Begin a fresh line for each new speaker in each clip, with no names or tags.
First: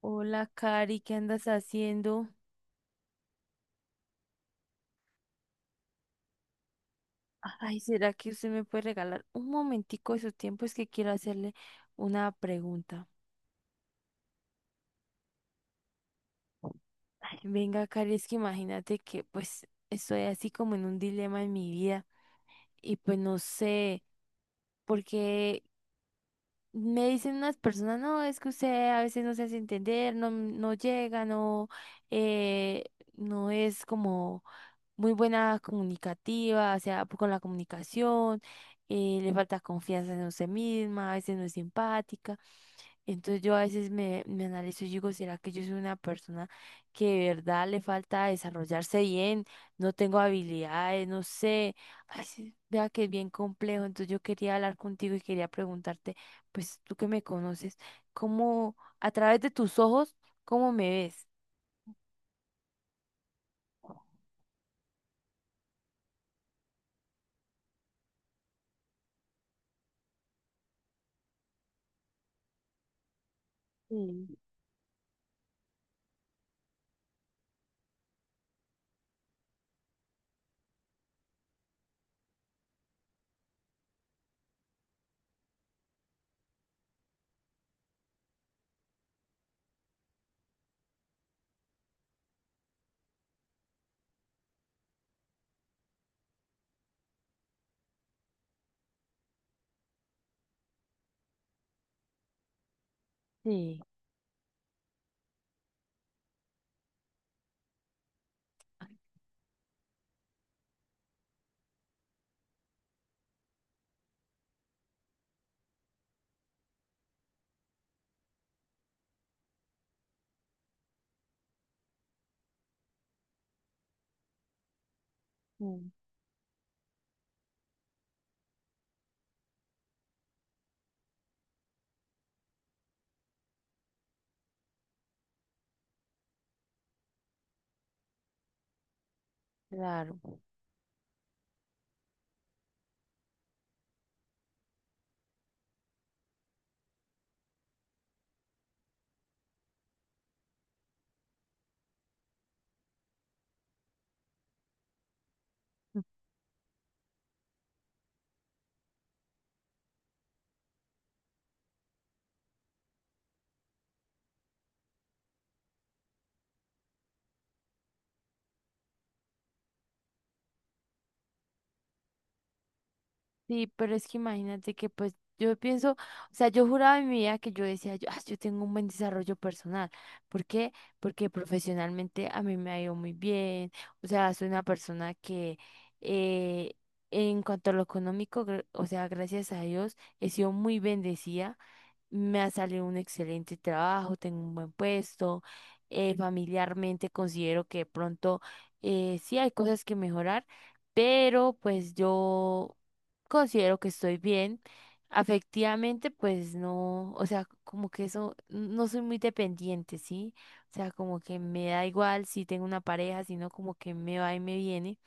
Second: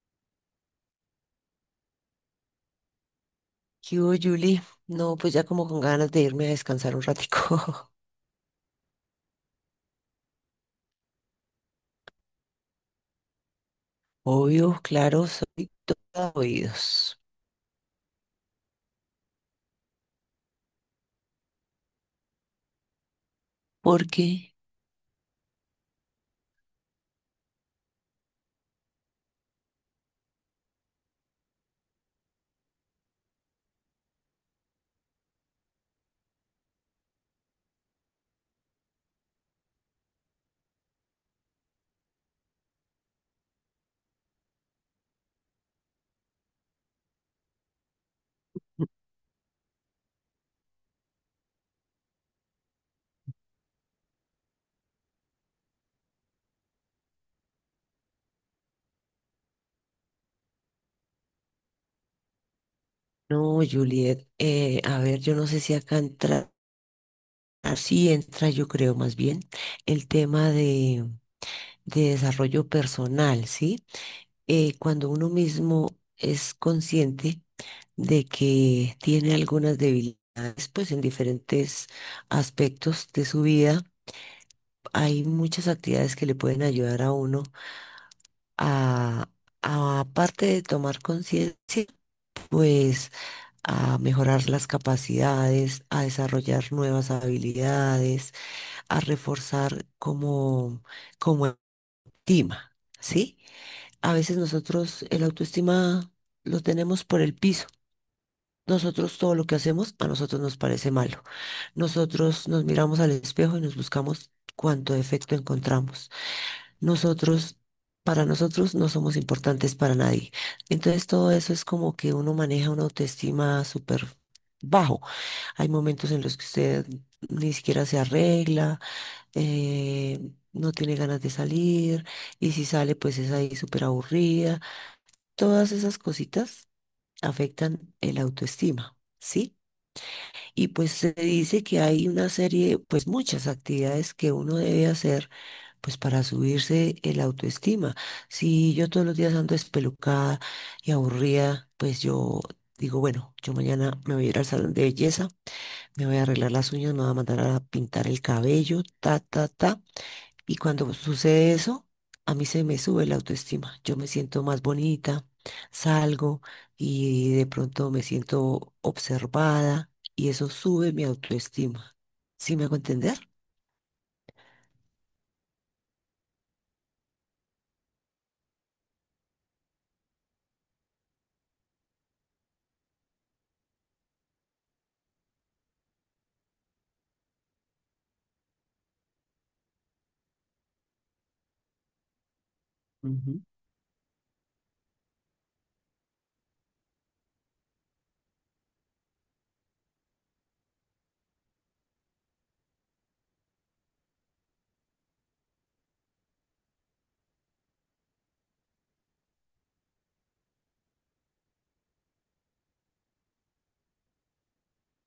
Hola, Cari, ¿qué andas haciendo?
¿Qué hubo, Julie? No, pues ya como con ganas de irme a descansar un
Ay,
ratico.
¿será que usted me puede regalar un momentico de su tiempo? Es que quiero hacerle una pregunta.
Obvio, claro, soy toda oídos.
Ay, venga, Cari, es que imagínate que pues estoy así como en un dilema en mi vida y pues no
¿Por
sé
qué?
porque me dicen unas personas, no, es que usted a veces no se hace entender, no, no llega, no, eh, no es como muy buena comunicativa, o sea, con la comunicación, le falta confianza en usted misma, a veces no es simpática. Entonces yo a veces me analizo y digo, ¿será que yo soy una persona que de verdad le falta desarrollarse bien? No tengo habilidades, no sé. Ay, sí, vea que es bien complejo. Entonces yo quería hablar contigo y quería preguntarte, pues tú que me conoces, ¿cómo, a través de tus ojos, cómo me ves?
No, Juliet, a ver, yo no sé si acá entra, así entra, yo creo más bien, el tema de desarrollo personal, ¿sí? Cuando uno mismo es consciente de que tiene algunas debilidades, pues en diferentes aspectos de su vida, hay muchas actividades que le pueden ayudar a uno a, aparte de tomar conciencia, pues a mejorar las capacidades, a desarrollar nuevas habilidades, a reforzar como autoestima, ¿sí?
Sí,
A veces nosotros el autoestima lo tenemos por el piso. Nosotros todo lo que hacemos a nosotros nos parece malo. Nosotros nos miramos al espejo y nos buscamos cuánto defecto encontramos. nosotros, para nosotros no somos importantes para nadie. Entonces todo eso es como que uno maneja una autoestima súper bajo. Hay
mm,
momentos en los que usted ni siquiera se arregla, eh, no tiene ganas de salir y si sale pues es ahí súper aburrida. Todas esas cositas afectan el autoestima. ¿Sí?
claro.
Y pues se dice que hay una serie, pues muchas actividades que uno debe hacer pues para subirse el autoestima. Si yo todos los días ando espelucada y aburrida, pues yo digo, bueno, yo mañana me voy a ir al salón de belleza, me voy a arreglar las uñas, me voy a mandar a pintar el cabello, ta, ta, ta. Y cuando sucede eso, a mí se me sube la autoestima. Yo me siento más bonita, salgo y de pronto me siento observada y eso sube mi autoestima. ¿Sí me hago entender?
Sí, pero es que imagínate que pues yo pienso, o sea, yo juraba en mi vida que yo decía, yo, "Ah, yo tengo un buen desarrollo personal. ¿Por qué? Porque profesionalmente a mí me ha ido muy bien. O sea, soy una persona que eh, en cuanto a lo económico, o sea, gracias a Dios, he sido muy bendecida, me ha salido un
Ujú,
excelente trabajo, tengo un buen puesto, familiarmente considero que de pronto sí hay cosas que mejorar, pero pues yo considero que estoy bien. Afectivamente, pues no, o sea, como que eso, no soy muy dependiente, ¿sí? O sea, como que me da igual si tengo una pareja, sino como que me va y me viene.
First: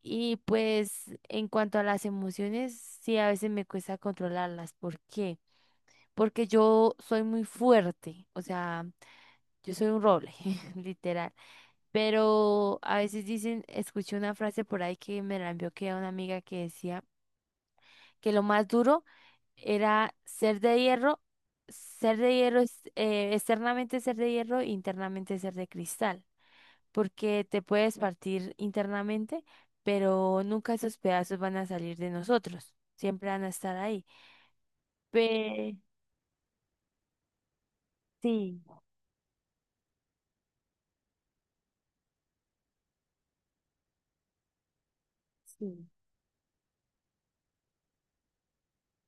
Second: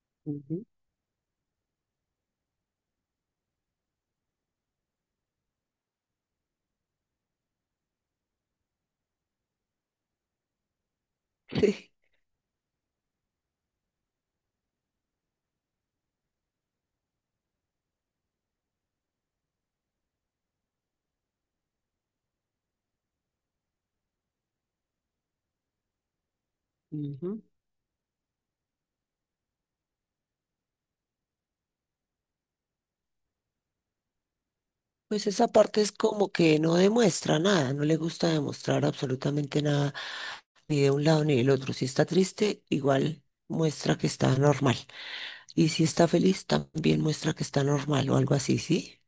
Y
ujú.
pues en cuanto a las emociones, sí, a veces me cuesta controlarlas. ¿Por qué? Porque yo soy muy fuerte, o sea, yo soy un roble, literal. Pero a veces dicen, escuché una frase por ahí que me la envió, que era una amiga que decía que lo más duro era ser de hierro, externamente ser de hierro, e internamente ser de cristal,
Ujú.
porque te puedes partir internamente, pero nunca esos pedazos van a salir de nosotros, siempre van a estar ahí.
Pues esa
Pe-
parte es como que no demuestra nada, no le gusta
sí,
demostrar absolutamente nada, ni de un lado ni del otro. Si está triste, igual muestra que está normal. Y si
sí.
está feliz, también muestra que está normal o algo así, ¿sí?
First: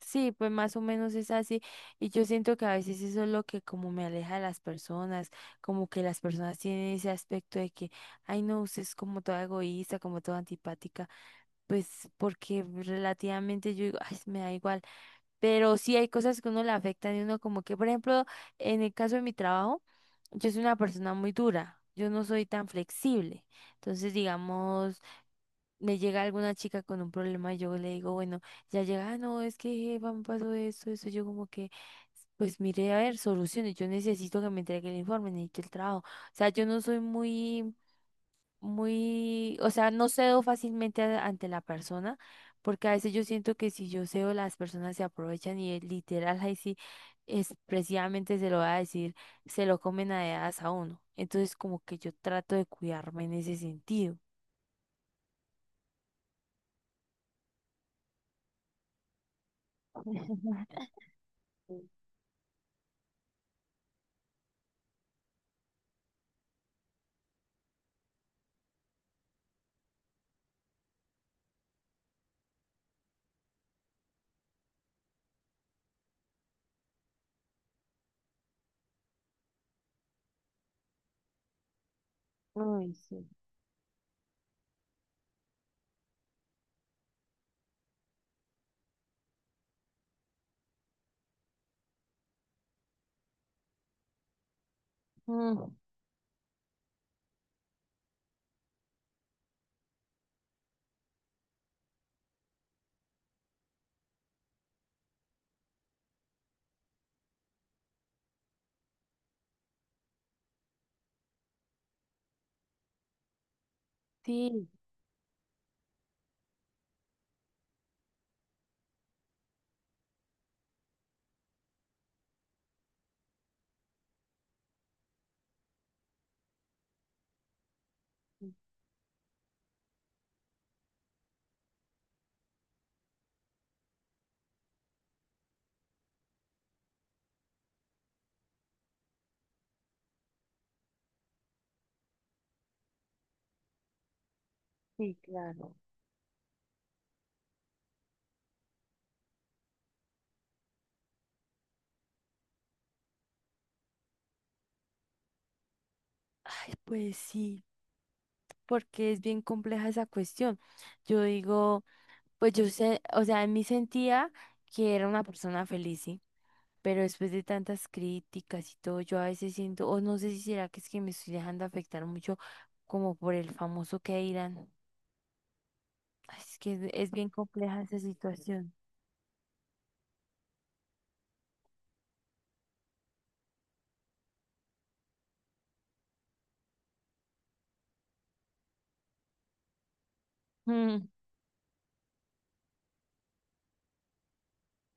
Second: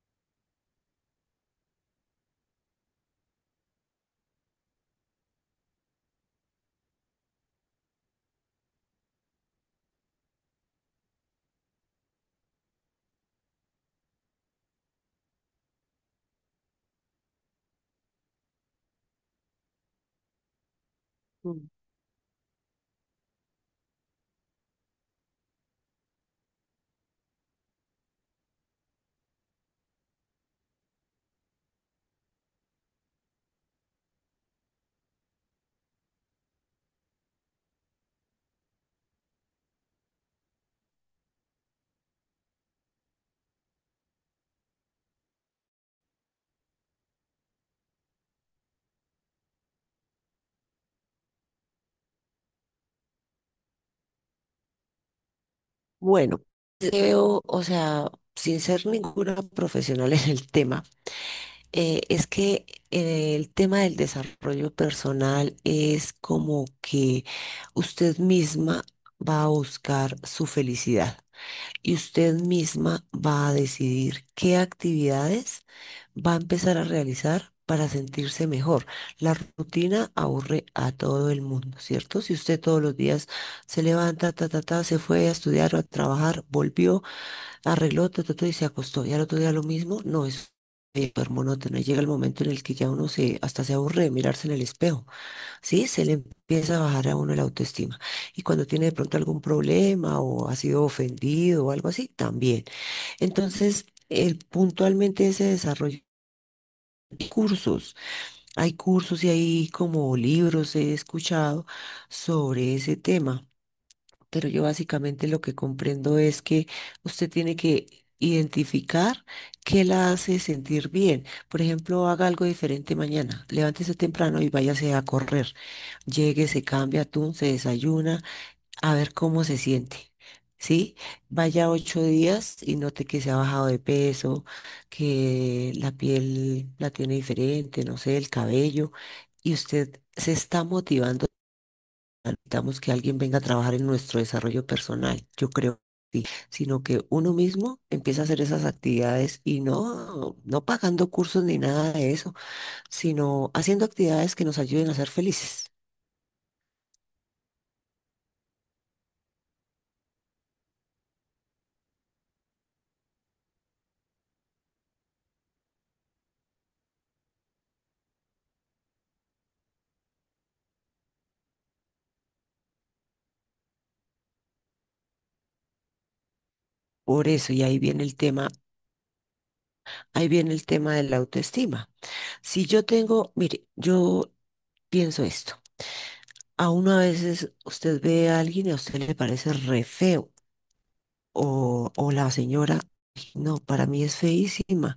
Sí, pues más o menos es así. Y yo siento que a veces eso es lo que como me aleja de las personas, como que las personas tienen ese aspecto de que, ay no, usted es como toda egoísta, como toda antipática, pues porque relativamente yo digo, ay, me da igual. Pero sí hay cosas que uno le afectan y uno como que, por ejemplo, en el caso de mi trabajo, yo soy una persona muy
Mm.
dura, yo no soy tan flexible. Entonces, digamos me llega alguna chica con un problema y yo le digo, bueno, ya llega, "Ah, no, es que jefa, me pasó esto, eso", yo como que, pues mire, a ver, soluciones, yo necesito que me entregue el informe, necesito el trabajo. O sea, yo no soy muy, muy, o sea, no cedo fácilmente ante la persona, porque a veces yo siento que si yo cedo, las personas se aprovechan y literal, ahí sí, expresivamente se lo va a decir, se lo comen a dedazo a uno. Entonces, como que yo trato de cuidarme en ese sentido.
Bueno, creo, o sea, sin ser ninguna profesional en el tema. Es que El tema del desarrollo personal es como que usted misma va a buscar su felicidad y usted misma va a decidir qué actividades va a empezar a realizar para sentirse mejor. La rutina aburre a todo el mundo, ¿cierto? Si usted todos
Ay,
los
sí.
días se levanta, ta, ta, ta, se fue a estudiar o a trabajar, volvió arregló, todo y se acostó. Y al otro día lo mismo, no es súper monótono. Y llega el momento en el que ya uno se, hasta se aburre de mirarse en el espejo,
Mm,
¿sí? Se le empieza a bajar a uno la autoestima. Y cuando tiene de pronto algún problema o ha sido ofendido o algo así, también. Entonces, el, puntualmente ese desarrollo. De cursos, hay cursos y hay como libros he escuchado sobre ese tema. Pero yo
sí,
básicamente lo que comprendo es que usted tiene que identificar qué la hace sentir bien. Por ejemplo, haga algo diferente mañana. Levántese temprano y váyase a correr. Llegue, se cambia, atún, se desayuna, a ver cómo se siente. ¿Sí? Vaya 8 días y note que se ha bajado de peso, que la piel la tiene diferente, no sé, el cabello, y usted se está motivando necesitamos que alguien venga a trabajar en nuestro desarrollo
sí,
personal, yo
claro.
creo, que sí, sino que uno mismo empieza a hacer esas actividades y no pagando cursos ni nada de eso, sino haciendo actividades que nos ayuden a ser felices.
Ay, pues sí, porque es bien compleja esa cuestión. Yo digo, pues yo sé, o sea, en mí sentía que era una persona feliz, sí, pero después de tantas críticas y todo, yo a veces siento, o no sé si será que es que me estoy dejando afectar mucho como por el famoso que dirán. Ay, es que es
Por
bien
eso, y ahí
compleja esa
viene el tema,
situación.
ahí viene el tema de la autoestima. Si yo tengo, mire, yo pienso esto. A uno a veces usted ve a alguien y a usted le parece re feo.
Mm,
O la señora, no, para mí es feísima.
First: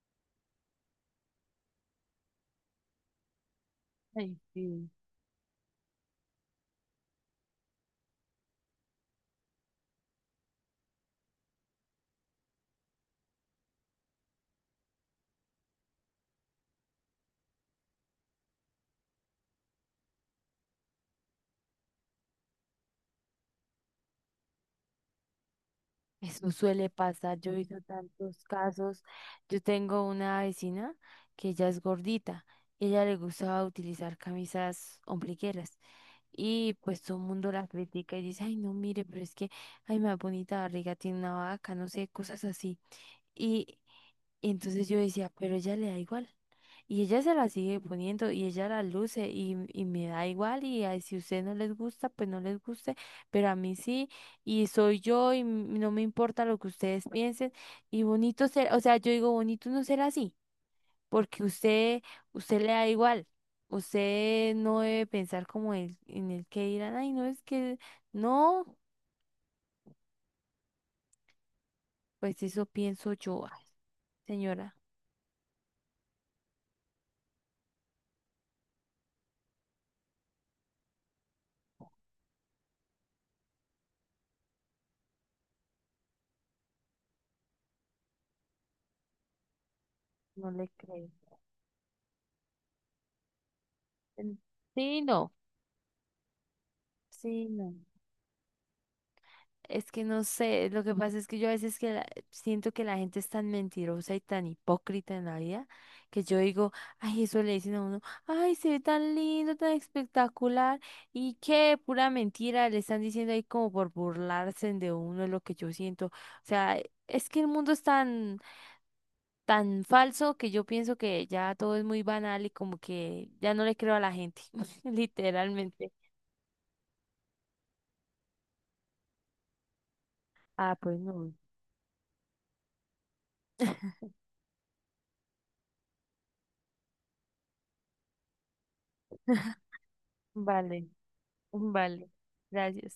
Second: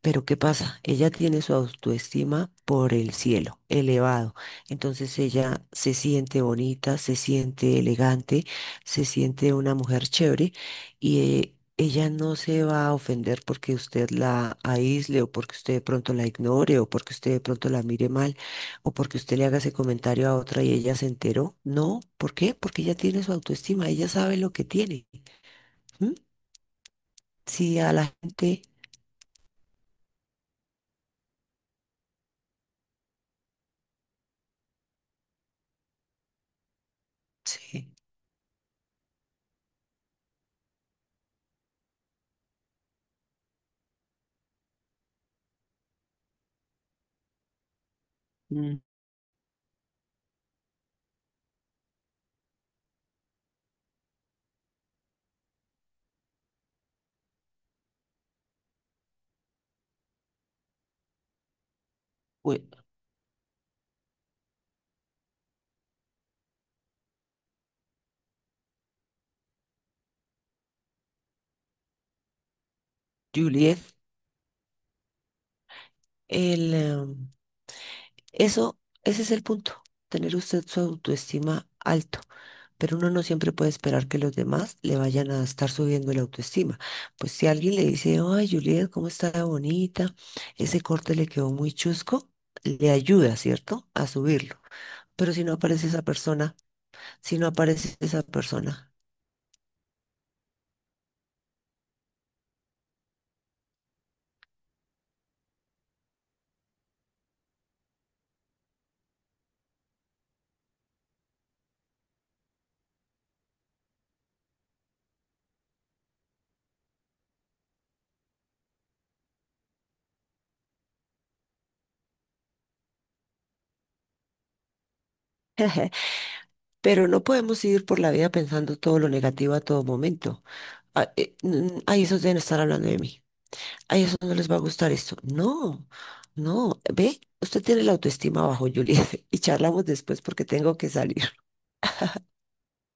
Pero ¿qué pasa? Ella tiene su autoestima por el cielo, elevado.
ay, sí.
Entonces ella se siente bonita, se siente elegante, se siente una mujer chévere y ella no se va a ofender porque usted la aísle o porque usted de pronto la ignore o porque usted de pronto la mire mal o porque usted le haga ese comentario a otra y ella se enteró. No, ¿por qué? Porque ella tiene su autoestima, ella sabe lo que tiene. ¿Mm?
Eso suele pasar, yo he
Si
visto
a la
tantos
gente...
casos. Yo tengo una vecina que ella es gordita y a ella le gustaba utilizar camisas ombligueras y pues todo el mundo la
Sí.
critica y dice, ay no, mire, pero es que, ay, más bonita barriga tiene una vaca, no sé, cosas así. Y entonces yo decía, pero ella le da igual. Y ella se la sigue poniendo y ella
Mm.
la luce y me da igual y ay, si a usted no les gusta, pues no les guste, pero a mí sí, y soy yo y no me importa lo que ustedes piensen, y bonito ser, o sea, yo digo bonito no ser así, porque usted, usted le
Bueno,
da igual, usted no debe pensar como el, en el que dirán, ay, no es que, no, pues eso pienso yo. Ay,
Juliet.
señora,
El, em, Ese es el punto, tener usted su autoestima alto, pero uno no siempre puede esperar que los demás le vayan a estar subiendo la autoestima. Pues si alguien le dice, ay, Juliet, ¿cómo está de bonita?
no le
Ese
creo.
corte le quedó muy chusco, le ayuda, ¿cierto? A
En-
subirlo.
Sí, no.
Pero si no aparece esa persona, si
Sí,
no
no.
aparece esa persona.
Es que no sé, lo que pasa es que yo a veces que siento que la gente es tan mentirosa y tan hipócrita en la vida que yo digo, ay, eso le dicen a uno, ay, se ve tan lindo, tan espectacular y qué pura mentira, le están diciendo ahí como por burlarse de uno, es lo que yo siento. O sea, es que el mundo es tan, tan falso que yo pienso que ya todo es muy banal y como que ya no le creo a la gente, literalmente.
Pero no podemos ir por la vida pensando todo lo negativo a todo momento.
Ah, pues no.
Ahí eso deben estar hablando de mí. A eso no les va a gustar esto. No, no, ve, usted tiene la autoestima bajo, Juliet, y charlamos después porque tengo
Vale.
que salir.
Vale, gracias.